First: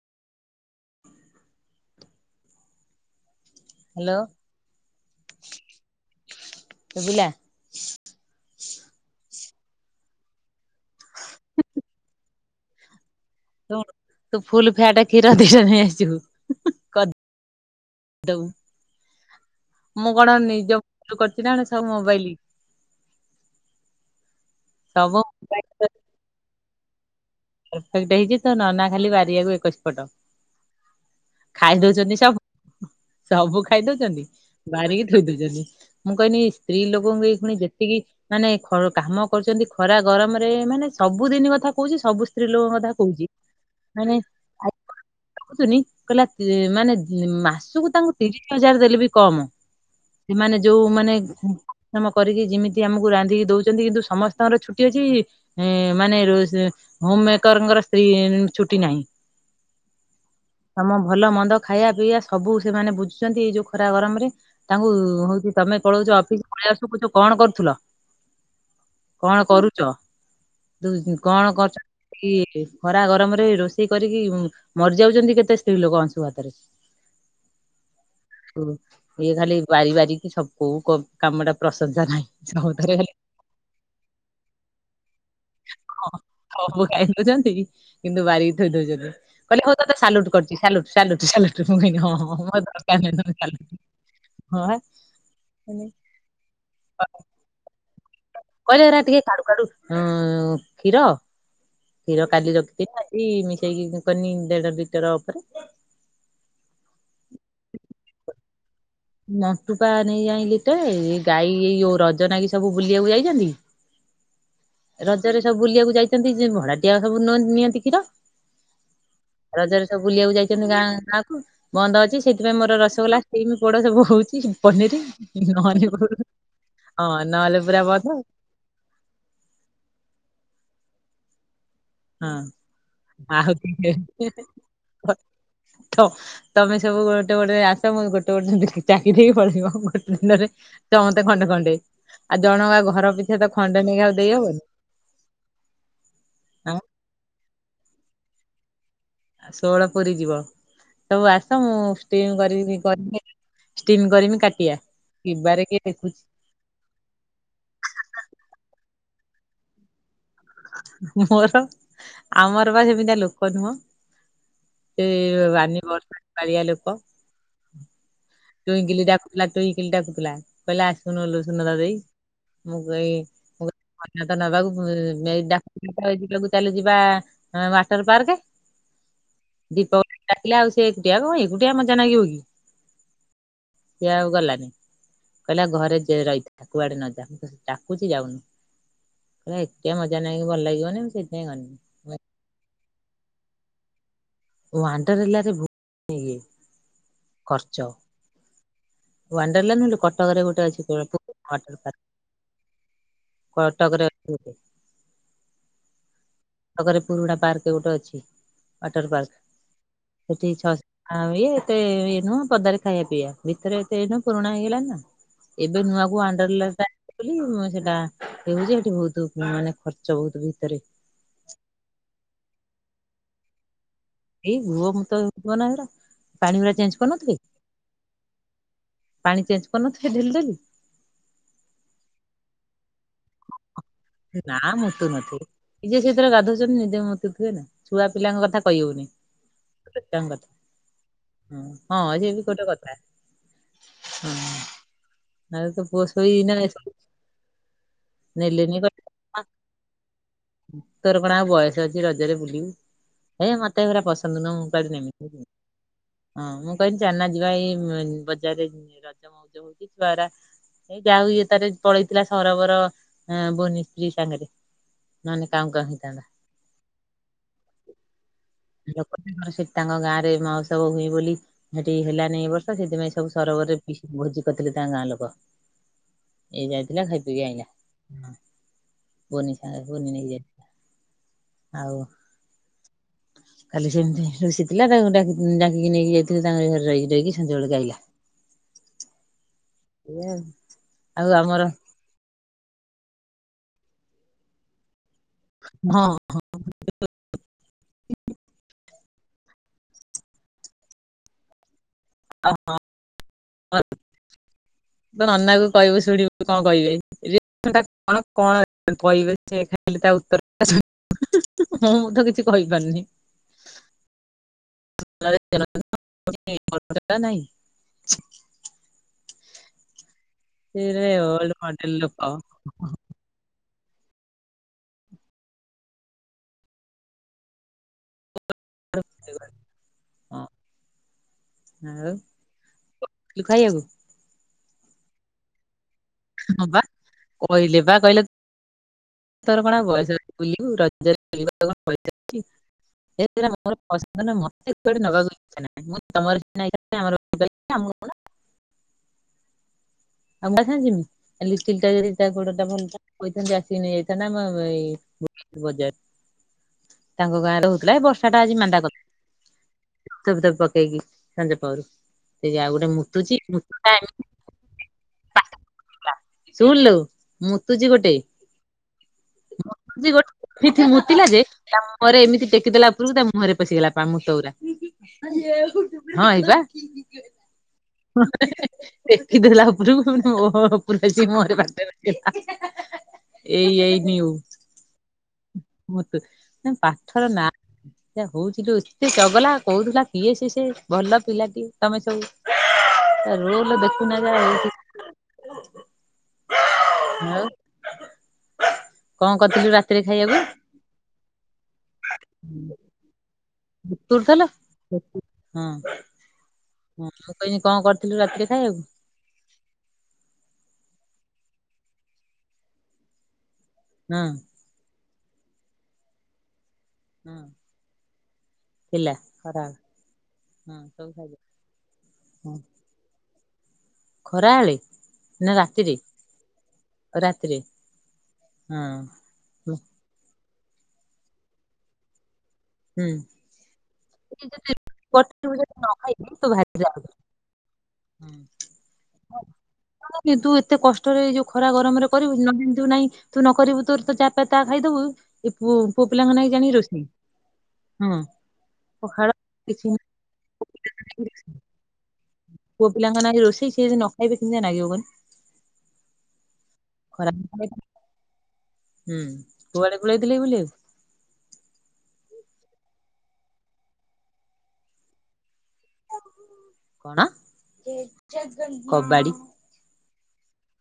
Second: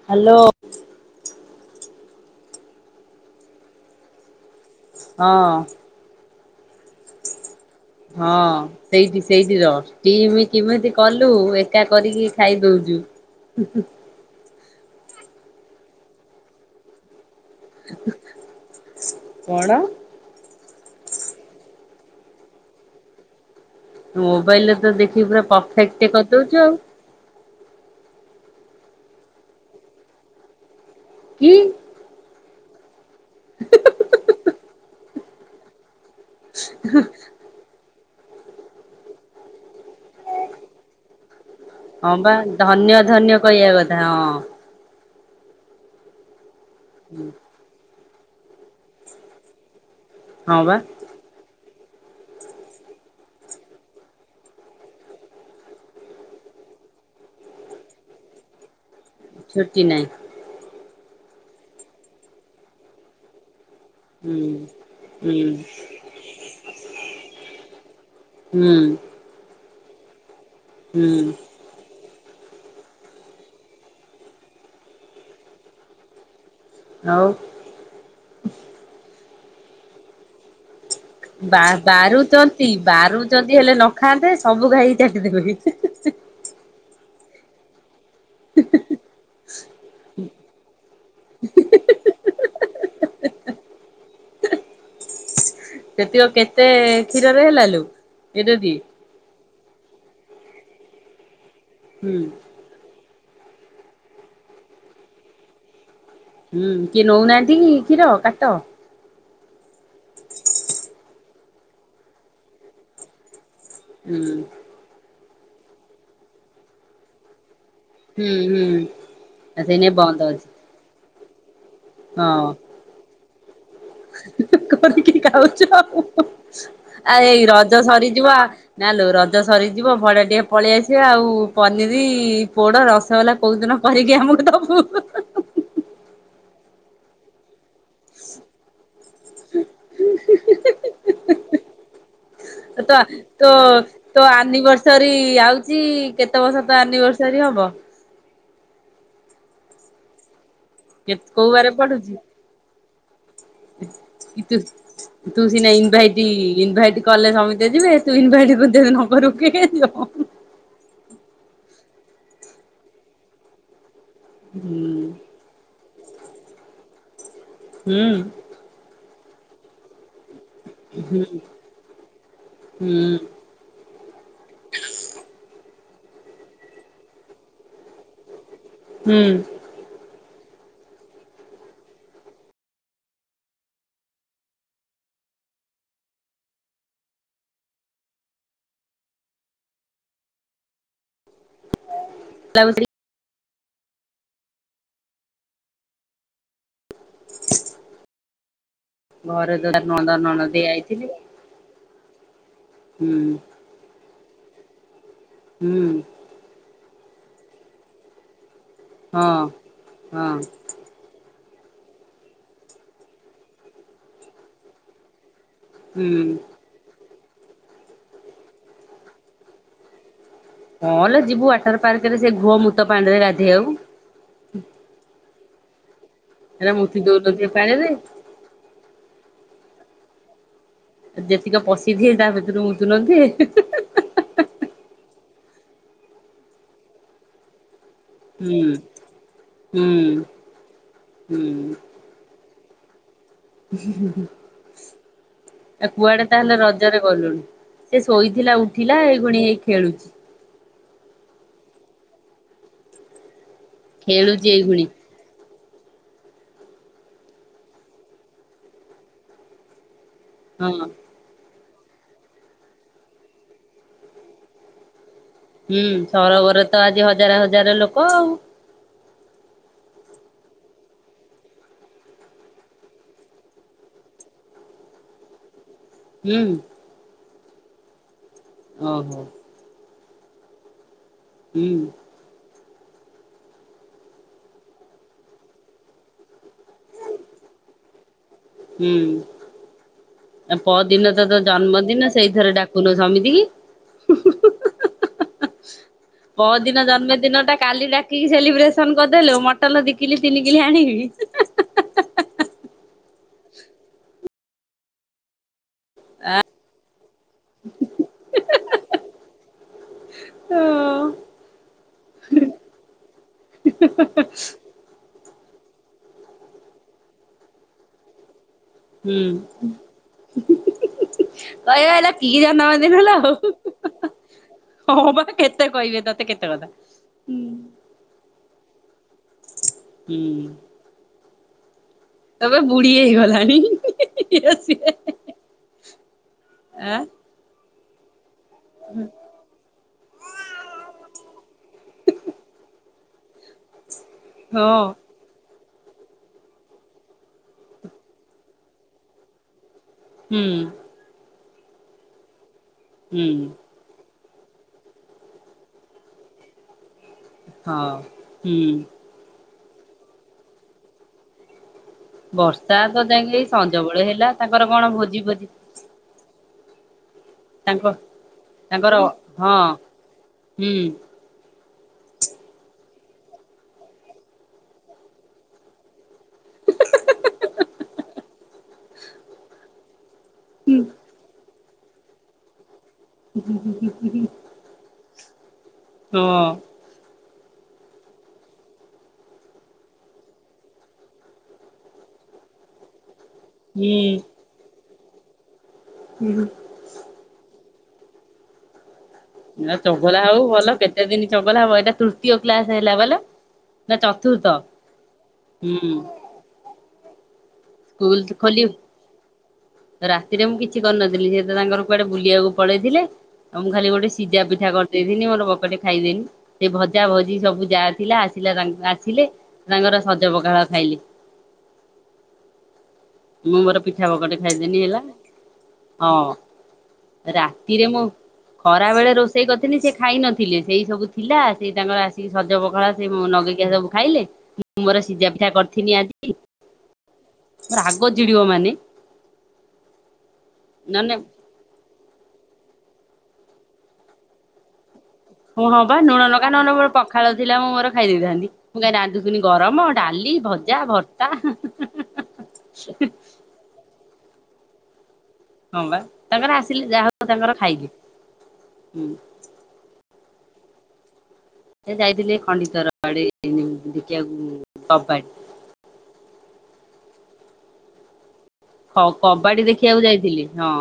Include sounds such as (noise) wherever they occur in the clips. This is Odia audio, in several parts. ହ୍ୟାଲୋ। ହ୍ୟାଲୋ। ହଁ। ସୁଭିଲା। ହଁ ସେଇଠି ସେଇଠି ରହ କେମି କିମିତି କଲୁ ଏକା କରିକି। ଖାଇ ଦଉଛୁ। ଶୁଣ ତୁ ଫୁଲ ଫ୍ୟାଟା କ୍ଷୀର ଦିଟା ନାଇଁ ଆସିବୁ। କରିଦବୁ। କଣ? ମୁଁ କଣ ନିଜ କରିଛି ନା କଣ ସବୁ ମୋବାଇଲ ମୋବାଇଲ ରେ ତ ସବୁ ଦେଖିକି ପୁରା ମୋବାଇଲ ପରଫେକ୍ଟ କରିଦଉଛୁ ଆଉ। ପରଫେକ୍ଟ ହେଇଛି ତ ନନା ଖାଲି ବାରିଆକୁ ଏକୋଇଶି ପଟ କି ଖାଇ ଦଉଛନ୍ତି ସବୁ। ସବୁ ଖାଇ ଦଉଛନ୍ତି ବାରିକି ଥୋଇ ଦଉଛନ୍ତି। ମୁଁ କହିନି ସ୍ତ୍ରୀ ଲୋକଙ୍କୁ ଏ କଣି ତିକି ମାନେ କାମ କରୁଛନ୍ତି ଖରା ଗରମରେ ମାନେ ସବୁଦିନ କଥା କହୁଛି ହଁ ସବୁ ବା ସ୍ତ୍ରୀ ଧନ୍ୟ ଧନ୍ୟ କହିବା କଥା ହଁ। ଆଗରୁ କହିଲା ମାନେ ମାସକୁ ତାଙ୍କୁ ତିରିଶ ହଜାର ଦେଲେ ବି କମ ସେମାନେ ହଁ ବା। ଯୋଉ ମାନେ ମ କରିକି ଯେମିତି ଆମକୁ ରାନ୍ଧିକି ଦଉଛନ୍ତି କିନ୍ତୁ ସମସ୍ତଙ୍କର ଛୁଟି ଅଛି। ଏ ମାନେ ର ହୋମ୍ ମେକରଙ୍କର ସ୍ତ୍ରୀ ଛୁଟି ନାହିଁ। ଛୁଟି ନାହିଁ। ତମ ଭଲ ମନ୍ଦ ଖାଇବା ପିଇବା ସବୁ ସେମାନେ ବୁଝୁଛନ୍ତି ଏ ଯୋଉ ଖରା ଗରମ ରେ ହୁଁ ତାଙ୍କୁ ହୁଁ ହଉଛି ତମେ ପଳଉଛ ଅଫିସ ପଳେଇ ଆସୁଛ କଣ କରୁଥିଲ। ହୁଁ। କଣ କରୁଛ ହୁଁ କଣ କରୁଛ? କି ଖରା ଗରମରେ ରୋଷେଇ କରିକି ମରିଯାଉଛନ୍ତି କେତେ ସ୍ତ୍ରୀ ଲୋକ ଅଂଶୁ ଘାତରେ। ଆଉ। ହୁ ଇଏ ଖାଲି ବାରି ବାରିିକି ସବୁ କ ବା ବାରୁଛନ୍ତି ବାରୁଛନ୍ତି ହେଲେ ନ ଖାଆନ୍ତେ ସବୁ ଖାଇକି ଚାଲିଯିବେ। ହଁ, ସବୁ ଖାଇଦଉଛନ୍ତି। କିନ୍ତୁ ବାରିକି ଥୋଇଦଉଛନ୍ତି କହିଲେ ହଉ ତେ ସାଲୁଟୁ କରୁଛିି ସଲୁଟ ସାଲୁଟ ସାଳୁଟ ହଁ ହଁ। (unintelligible) ହଁ ବା। ସେତିକ କେତେ କ୍ଷୀରରେ ହେଲା ଲୋ। ଏଟା କି କହିଲେରା ଟିକେ କାଡୁ କାଡୁ ହଁ କ୍ଷୀର ହୁଁ କ୍ଷୀର କାଲି ରଖି ଏଇ ମିଶେଇକି କରିନି ଦେଢ ଲିଟର ଉପରେ। ହୁଁ କିଏ ନଉନାହାନ୍ତି କି କ୍ଷୀର କାଟ? ନଟୁପା ନେଇ ଏଇିଲି ତ ଗାଈ ଯୋଉ ରଜନା କି ସବୁ ବୁଲିବାକୁ ଯାଇଛନ୍ତି। ହୁଁ। ରଜରେ ସବୁ ବୁଲିବାକୁ ଯାଇଛନ୍ତି ଯେ ଭଡାଟିଆ ସବୁ ନିଅନ୍ତି। କ୍ଷୀର ହୁଁ ହୁଁ ଆ ସେଇନେ ରଜରେ ସବୁ ବନ୍ଦ ବୁଲିବାକୁ ଅଛି। ଯାଇଛନ୍ତି ଗାଁ ଗାଁକୁ। ବନ୍ଦ ଅଛି ସେଥିପାଇଁ ମୋର ରସଗୋଲା ଷ୍ଟିମ କିକି ଖାଉଛ ନହେଲେ ହଁ ଆ ଏଇ ନହେଲେ ପୁରା ରଜ ବନ୍ଦ ସରିଯିବ। ନା ଲୋ ରଜ ସରିଯିବ ଭଡା ଟିକେ ପଳେଇଆସିବା ଆଉ ପନିର ହଁ ପୋଡ ରସଗୋଲା ଆଉ କୋଉ ଦିନ କରିକି ଆମକୁ ଦବୁ। ତ ତମେ ସବୁ ଗୋଟେ ଗୋଟେ ଆସ ମୋ ଗୋଟେ ଗୋଟେ ଦେଖିକି ଚାକିରି କରୁଥିବ ଗୋଟେ ଦିନରେ ସମତେ ଖଣ୍ଡେ ଖଣ୍ଡେ। ଆଉ ଜଣଙ୍କା ଘର ପିଛା ତ ଖଣ୍ଡେ ନେଇଆ ଆଉ ଦେଇହବନି। ସରି ଆଉଚି କେତେ ବର୍ଷ ଆଁ ତ ଆନିଭର୍ସରୀ ହବ। ଆଉ ଷୋହଳ ପୁରି ଯିବ ସବୁ କୋଉ ଆସ ବାରେ ମୁଁ ଷ୍ଟିମ କରିବିନି କରି ନେଇକି କିୁତୁ ତୁ ସି କିବାରେ ନେ କିଏ ଦେଖୁଛି ଇନଭାଇଟି ଇନଭାଇଟ କଲେ ସମିତେ ଯିବେ ତୁ ଇନଭାଇଟ କରଦେ ନ କରୁ କିଏ କିଏ ଯିବ। ମୋର ଆମର ବା ସେମିତିଆ ଲୋକ ନୁହଁ। ହୁଁ ସେ ବାନୀ ବର୍ଷା କାଳିଆ ଲୋକ। ହୁଁ। ଟୁଇଁକିଲି ଡାକୁଥିଲା ଟୁଇଁକିଲି ଡାକୁୁଥିଲା। କହିଲା ଆସୁନଲ ସୁନଦା ଦେଇ ମୁଁ ହୁଁ କହି ମୁ ମତେ ତ ନବାକୁ ଏଇ ଡାକ୍ତର ଏଇଠି ସବୁ ଚାଲି ଯିବା ହଁ ୱାଟର ପାର୍କ। ହୁଁ। ଦୀପକ ଡାକିଲା ଆଉ ସେ ଏକୁଟିଆ କଣ ଏକୁଟିଆ ମଜା ନାଗିବ କି? ସିଏ ଆଉ ଗଲାନି କହିଲା ଘରେ ଯେ ରହିଥା କୁଆଡେ ନ ଯା ଡାକୁଛି ଯାଉନି। ଏରା ଏତେ ମଜାନାଇଁ ଭଲ ଲାଗିବନି ମୁଁ ସେଥିପାଇଁ ଗନି। ଲାଗୁଥିଲି। ୱାଣ୍ଡରେଲ ରେ ଭୁ ଇଏ ଖର୍ଚ। ଦଦାର ୱଣ୍ଡରଲେନ୍ ନଣନ୍ଦ କଟକ ରେ ନଣଦେଇ ଗୋଟେ ଅଛି ଆଇଥିଲେ କଳ। (unintelligible) ହୁଁ କଟକରେ ଅଛି ଗୋଟେ। ହୁଁ। କଟକରେ ପୁରୁଣା ପାର୍କ ଗୋଟେ ଅଛି ୱାଟର ହଁ ପାର୍କ ହଁ ସେଠି ଛଅ ଆଉ ଇଏ ଏତେ ଇଏ ନୁହଁ ପଦାରେ ଖାଇବା ପିଇବା ଭିତରେ ଏତେ ଇଏ ନୁ ପୁରୁଣା ହେଇଗଲାଣି ନା। ଏବେ ନୂଆ ହୁଁ କୁ ଆଣ୍ଡରିଲା ମୁ ସେଟା ହେଉଛି ଏଠି ବହୁତ ମାନେ ଖର୍ଚ୍ଚ ବହୁତ ଭିତରେ। ହଁଲୋ ଯିବୁ ୱାଟର ପାର୍କ ରେ ସେ ଘୁଅ ମୁତ ପାଣିରେ ଗାଧେଇ ଆକୁ। ଏଇ ଘୁଅ ମୁତ ହେଉଥିବ ନା ଉରା ପାଣି ହେରା ଗୁଡା ମୁତି ଚେଞ୍ଜ କରୁନଥିବେ। ଦଉନଥିବେ ପାଣିରେ ପାଣି ଚେଞ୍ଜ କରୁନଥିବେ ଢେଲିଡେଲି। ଯେତିକ ପଶିଥିବେ ତା ଭିତରୁ ମୁତୁନଥିବେ। ନା ମୁତୁ ନଥିବେ ନିଯେ ସେଥିରେ ଗାଧୁଉଚନ୍ତି ନିଜେ ମୁତୁଥିବେ ନା। ଛୁଆ ପିଲାଙ୍କ ହୁଁ। କଥା କହି ହଉନି ହୁଁ କଥା ହୁଁ ହଁ ସିଏ ବି ଗୋଟେ କଥା। ହଁ ଆଉ ତ ଆ ପୁଅ କୁଆଡେ ଶୋଇନା ତାହେଲେ ରଜରେ ଗଲୁଣି। ସେ ଶୋଇଥିଲା ନେଲେନି ଉଠିଲା କହିଲେ ମା ଏଇଗୁଣି ହେଇ ଖେଳୁଛି। ତୋର କଣ ଆଉ ବୟସ ଅଛି ରଜରେ ବୁଲିବି ହେ ମତେ ଏଗୁରା ପସନ୍ଦ ଖେଳୁଛି ନୁହଁ ମୁଁ ଏଇଗୁଣି କୁଆଡେ ନିମି। ହଁ ମୁଁ କହିଲି ଚାଲନା ଯିବା ଏଇ ବଜାରରେ ର ହଉଛିଵାରା ହଁ (unintelligible) ଏଇ ଯାହା ହୁଏ ତାରେ ପଳେଇଥିଲା ସରୋବର ବନି ସ୍ତ୍ରୀ ସାଙ୍ଗରେ। ନହେଲେ କାଉଁ ହୁଁ କାଉଁ ହେଇଥାନ୍ତା। ସରୋବର ତ ଆଜି ହଜାର ହଜାର ଲୋକ ଆଉ। ଲୋକ ତାଙ୍କର ସେଠ ତାଙ୍କ ଗାଁରେ ମୋହସ୍ଚବ ହୁଏ ବୋଲି ସେଠି ହେଲାନି ଏ ବର୍ଷ ସେଥିପାଇଁ ସବୁ ସରବରରେ ପି ଭୋଜି କରିଥିଲେ ତା ଗାଁ ଲୋକ। ହୁଁ ଏଇ ଯାଇଥିଲା ଖାଇ ପିକି ଆଇଲା ଓହୋ ସାଙ୍ଗ ପୁନ (unintelligible) ନେଇ ହୁଁ ଯାଇଥିଲା ଆଉ (inaudible) କାଲି ସେମିତି ରୁଷିଥିଲା ତାକୁ ଡାକିକି ନେଇକି ଯାଇଥିଲି ତାଙ୍କ ଘରେ ରହିକି ରହିକି ସଞ୍ଜ ବେଳକୁ ଆଇଲା ହୁଁ ଏଇଆ ଆ ପରଦିନ ତ ଆଉ ଆଉ ତ ଆମର ଜନ୍ମଦିନ ସେଇଥିରେ ଡା କୁନ ସମିତି କି ହୁ ହୁ ହୁ ହୁ ପଦିନ ଜନ୍ମଦିନ ଟା କାଲି ଡାକିକି ସେଲିବ୍ରେସନ କରିଦେଲୁ ମଟନ ଦି କିଲି ତିନି କିଲି ଆଣିକି ହ ତ ନନା କ କହିବୁ ଶୁଣିବୁ କଣ କହିବେ ରିଆ ଟା କଣ କଣ କହିବେ ସେ ଖାଇଲେ ତା ଉତ୍ତର ହଁ ମୁଁ ତ କିଛି କହିପାରୁନି ହୁଁ ହୁଁ ହୁଁ (unintelligible) ନା ନାଇଁ ହୁଁ ହୁ ହୁ ହୁ ହୁ ସେ ଓଲ୍ଡ ମଡେଲ କହିବା ହେଲା ଲୋକ। କି ଜନମ ଦିନ ଲୋ ହଁ ବା କେତେ କହିବେ ତତେ କେତେ କଥା ହୁଁ ହଁ ଆଉ କହିବେ ବୁଢୀ ଥିଲୁ ହେଇଗଲାଣି ଖାଇବାକୁ ଇଏ ସିଏ। ହଁ ବା ଆଁ କହିଲେ ବା କହିଲେ ତୋର କଣ ଆଉ ବୟସ ଅଛି ବୁଲିବୁ ରଜରେ (unintelligible) ରେ ଅଛି ଏଥି ମୋର ପସନ୍ଦ ମତେ ହଁ କୁଆଡ଼େ ନବା (unintelligible) ମୁଁ ତମର ଆମ କଣ ହୁଁ ଆଉ କାହା ସଙ୍ଗେ ଯିବି ଲିଟିଲ ଟା ଯଦି ଗୋଡ ଟା ଭଲ ହୁଁ କହିଥାନ୍ତି ହେଇ ଇଥା ନା ଆମ ଏଇ ବଜାର ତାଙ୍କ ଗାଁରେ ହଁ। ହଉଥିଲା ଏ ବର୍ଷା ଟା ଆଜି ହୁଁ ମାନ୍ଦା କରିଦେଲା ଧବ ତବ ପାକେଇକି ସାଜ ପାରୁ ବର୍ଷା ତ ଯାଇକି ସଞ ବେଳ ଏମିତି ହେଲା ତାଙ୍କର କଣ ଭୋଜି ଭୋଜି ଶୁଣିଲୁ ତାଙ୍କ ମୁତୁଛି ଗୋଟେ ତାଙ୍କର ହଁ ମୁ ଗୋଟେ ହୁଁ। ମୁତିଲା ଯେ ତା ମୁହଁରେ ଏମିତି ଟେକିଦେଲା ଉପୂରକୁ ତା ମୁହଁରେ ପଶିଗଲା ପା ମୁତ ଉରା ହଁ ଏଇବା ଟେକିଦେଲା ଉପରକୁ ମୁହଁ ଉପର ଆଇଚି (inaudible) ଏଇ ଏଇ ନିଉ ମୂତୁ ପାଠର ନା ହଁ ହଉଥିଲୁ ଏତେ ଚଗଲା କହୁଥିଲା କିଏ ସେ ସେ ଭଲ ପିଲାଟି ତମେ ସବୁ ହଁ ରଲ ଦେଖୁନବା ଏଇଠି ହୁଁ ଆଉ କଣ କରିଥିଲୁ ରାତିରେ ଚଗଲା ଖାଇବାକୁ? ହଉ ଭଲ କେତେ ଦିନ ଚଗଲା ହବ ଏଇଟା ତୃତୀୟ କ୍ଲାସ ହେଲା ବଲ ନା ମୁତୁଥିଲ ଚତୁର୍ଥ ହଁ ହୁଁ ହଁ ମୁ କହିଲି କଣ ସ୍କୁଲ କରିଥିଲୁ ରାତିରେ ଖୋଲି ଖାଇବାକୁ ରାତିରେ ମୁଁ କିଛି କରିନଥିଲି ସିଏ ତ ତାଙ୍କର କୁଆଡେ ବୁଲିବାକୁ ପଳେଇଥିଲେ ଆଉ ମୁଁ ଖାଲି ଗୋଟେ ହଁ ସିଝା ପିଠା କରିଥିଲି। ଦେଇଥିନି ମୋର ବକଟେ ଖାଇଦେନି ସେ ଭଜା ହଁ ଭଜି ସବୁ ଯାହା ଥିଲା ଆସିଲା ତାଙ୍କ ଥିଲା ଆସିଲେ ଖରାବେଳେ ତାଙ୍କର ସଜ ପଖାଳ ହଁ ଖାଇଲେ। (inaudible) ମୁଁ ମୋର ପିଠା ବକଟେ ଖରାବେଳେ ଖାଇଦେନି ହେଲା। ନା ରାତିରେ ହଁ ରାତିରେ ମୁଁ ହଁ ଖରା ବେଳେ ରୋଷେ ରୋସେଇ କରିଥିନି ସେଖାଇ ନଥିଲେ ସେଇ ସବୁ ଥିଲା ସେ ତାଙ୍କର ଆସି ସେ ସଜ ପଖଳା ସେ ହୁଁ ନଗେଇକିଆ ସବୁ ଖାଇଲେ ମୁଁ ମୋର ସିଝା ପିଠା କରିିଥିନି ଆଜି ଯାଉଛି। ରାଙ୍ଗ୍ କିନ୍ତୁ ଏତେ ନହେଲେ କଷ୍ଟରେ ଏଯୋଉ ଖରା ଗରମରେ କରିବୁ ନଖାଇବୁ ନାଇଁ ତୁ ନକରିବୁ ତୋର ତ ଯାହା ପାଇନେ ତାଖାଇଦବୁ ହଁବା ଲୁଣ ଲଙ୍କା, ନହେଲେ ମୋର ପଖାଳ ଥିଲା ମୁଁ ମୋର ଖାଇ ହଁ ଦେଇଥାନ୍ତି। ମୁଁ କାଇଁ ପଖାଳ ରାନ୍ଧୁଥିଲି କିଛି ଗରମ ନାହିଁ ଡାଲି ଭଜା ଭର୍ତ୍ତା ପୁଅ ପିଲାଙ୍କନାଗି ରୋଷେଇ ସେ ଯଦି ନଖାଇବେ କେମିତିଆ ଲାଗିବ କହନି। ହଁ ବା ତାଙ୍କର ଆସିଲେ ଯାହା ହଉ ତାଙ୍କର ଖରାପ ଖାଇବେ। ହୁଁ କୁଆଡେ ପଳେଇଥିଲେ ବୁଲିବାକୁ? ସେ ଯାଇଥିଲେ ଖଣ୍ଡିଚର ଆଡେ ଦେଖିବାକୁ କବାଡି। କଣ? Chess game. ହଉ କବାଡି ଦେଖିବାକୁ ଯାଇଥିଲି ହଁ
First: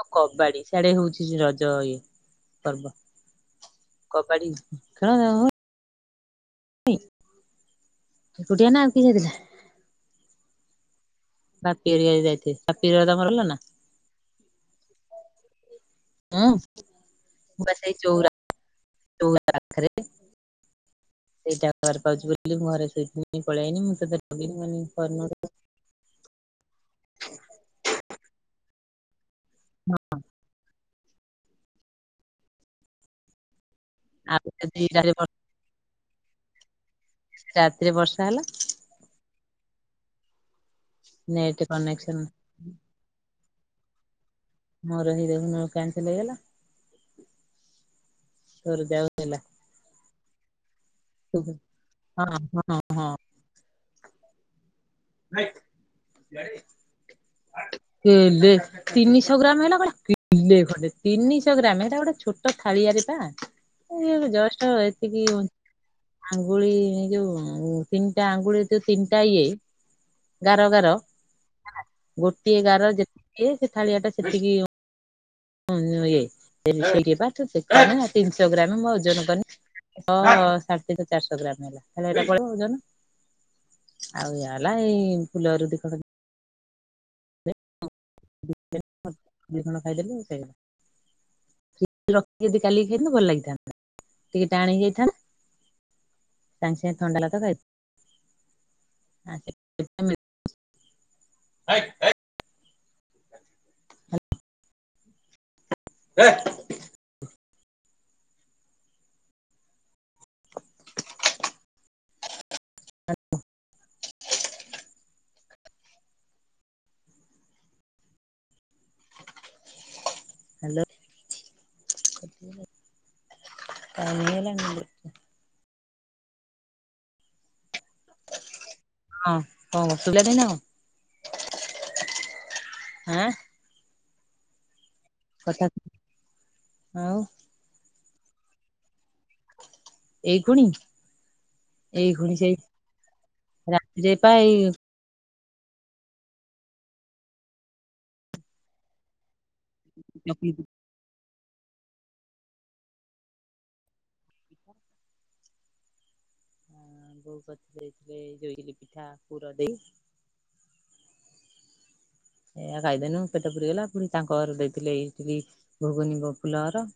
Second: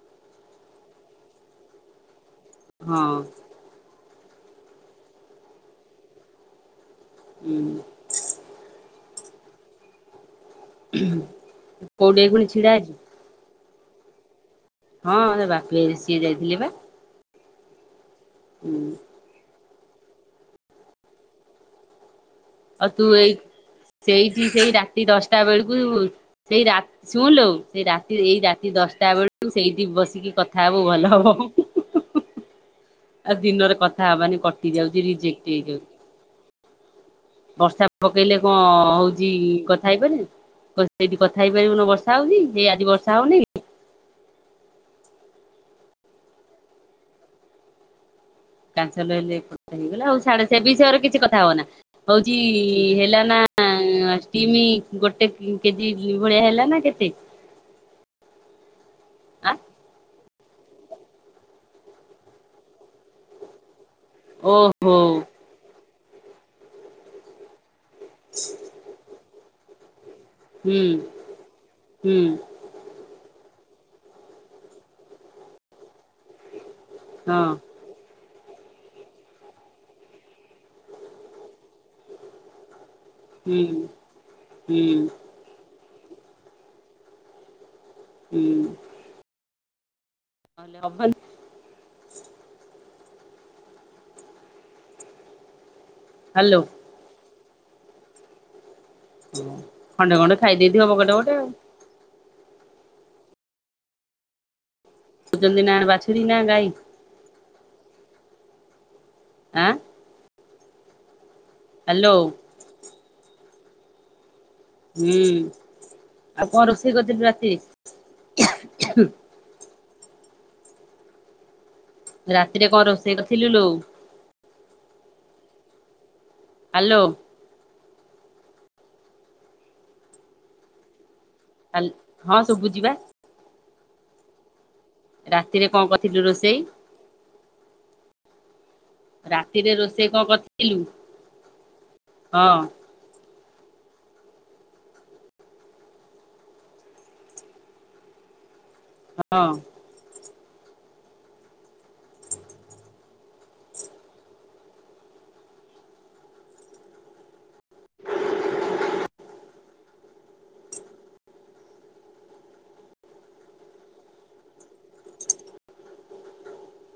ଆଉ କବାଡି ସେଆଡେ ହଉଛି ରଜ ଇଏପର୍ବ। ହଁ। କବାଡି ଖେଳ ହୁଁ,। ଏକୁଟିଆନା ଆଉ କିଏ ଯାଇଥିଲା? ହୁଁ,। ବାପିହେରିଆ ଯାଇଥିଲେ ବାପିର ତମର ଭଲନା ହଁ ସେ ବାପିଭାଇ ହଁ ମୁଁବା ସେଇ ଚୋଉରା ହୁଁ,। ଯୋଉ ପାଖରେ ସେଇଟା ଟାୱାର ପାଉଛି ବୋଲି ମୁଁ ଆଉ ଘରେ ତୁ ଏଇ ଶୋଇଲିନି ପଳିଆଇନି ମୁଁ ତତେ କଇନି କରୁନ୍ମୁ ବ ହୁଁ ହୁଁ ସେଇ ରା ଶୁଣିଲୁ ସେଇ ରାତି ଏଇ ରାତି ଦଶଟା ବେଳକୁ ସେଇଠି ବସିକି କଥ ଖାଇବୁ ଭଲହବ ଆଉ ଦିନରେ କଥା ହବାନି ଆଉ କଟି ଯଦି ଯାଉଚି ରାତିରେ ରିଜେକ୍ଟ ହେଇଯାଉଚି। ବର୍ଷା ରାତିରେ ପକେଇଲେ ହେଲା କଅଁ ହଉଚ୍ ଯି କଥା ହେଇପାରିନୁ ସେଇଠି କଥା ନେଟ୍ ହେଇପାରିବୁନି ବର୍ଷା କନେକ୍ସନ ହଉଛି ଏଇ ଆଜି ବର୍ଷା ହଉନି। ମୋର ହେଇ ଦେଖୁନୁକ୍ୟାନ୍ସଲେ ହେଇଗଲା। ତୋର ଯାଉ କାନସଲ ହେଲେ ହେଲା ହେଇଗଲା ଆଉ ଛାଡେ ସେବିଷୟରେ କିଛି ହଁ କଥାହୋନା ହଉଛି ହଁ ହଁ ହେଲାନା ଷ୍ଟିମ ଗୋଟେ କେଜି ଭଳିଆ ହେଲାନା କେତେ ଏବେ ତିନିଶହ ଆଁ ଗ୍ରାମ ହେଲା କହିଲା କି ଦେଖଣ୍ଡେ ତିନିଶହ ଗ୍ରାମ ହେଟା ଗୋଟେ ଛୋଟ ଥାଳିଆରେପା ଜଷ୍ଟ ଓହୋ ଏତିକି ଆଙ୍ଗୁଳି ଏଯୋଉ ତିନିଟା ଆଙ୍ଗୁଳି ଯୋଉ ତିନିଟା ଇଏ ଗାର ହୁଁ ଗାର ହୁଁ ଗୋଟିଏ ଗାର ଯେତିକି ସେ ଥାାଳିଆଟା ସେତିକି ହୁଁ ଇଏ ଇଏ ହଁ ତିନଶହ ଗ୍ରାମ ମୁଁ ପା ଓଜନ କଲି ହଁ ସାଢେ ତିନି ଚାରିହ ଗ୍ରାମ ହେଲା ଏଟା ପଳେଇବ ଓଜନ ହୁଁ ଆଉ ଏଲା ହୁଁ ଏଇ ଫୁଲରୁ ଦିଖଣ୍ଡ ହୁଁ। ହଁ ଦୁଇ ଖଣ ଖାଇଦେଲେ ସଇଲା (unintelligible) ରଖି ଯଦି କାଲିକ ଖାଇଥିନେ ଭଲ ଲାଗିଥାନ୍ତା ଟିକେ ଟାଣ ହେଇଯାଇଥାନ୍ତା। ହାଲୋ ଥଣ୍ଡାଲା ତ ଖାଇ ଓ ଖଣ୍ଡେ ଖଣ୍ଡେ ଖାଇଦ ଦେଇେଇଥି ହବ ଗୋଟେ ଗୋଟେ ଆଉ। ହେକ ହେକ। କୁଛନ୍ତି ନା ବାଛୁରୀ ନା ଗାଈ? ଆଁ ହ୍ୟାଲୋ। ହୁଁ ଆଉ କଣ ରୋଷେଇ କରିଥିଲି ରାତିରେ ହ୍ୟାଲୋ। ରାତିରେ କଣ ରୋଷେଇ କରିଥିଲିଲୋ? (unintelligible) ହ୍ୟାଲୋ। ହଁ ହଉ ସୁଵିଲା ନା ନାଇଁ ନାଁ କଣ? ହାଲ ହଁ ସବୁଚି ପା। ଆଁ କଥା ରାତିରେ କଣ କରିଥିଲୁ ରୋଷେଇ? ଆଉ ରାତିରେ ରୋଷେଇ କଣ ଏଇ ଖୁଣି କରିଥିଲୁ ଏଇ ଖୁଣି ହଁ? ସେଇ ରାତିରେ ପା ଏଇ ହଁ। (unintelligible) କ ଯ ଜୋଇକି ପିଠା ପୁର ଦେଇ ଏୟ ଖାଇଦେନୁ ପେଟ ପୁରୀ ଗଲା ପୁ ତାଙ୍କ ଘର ଦେଇଥିଲେ ଏଇଠି ଭୋଗୁନିବ ଫୁଲ ଘର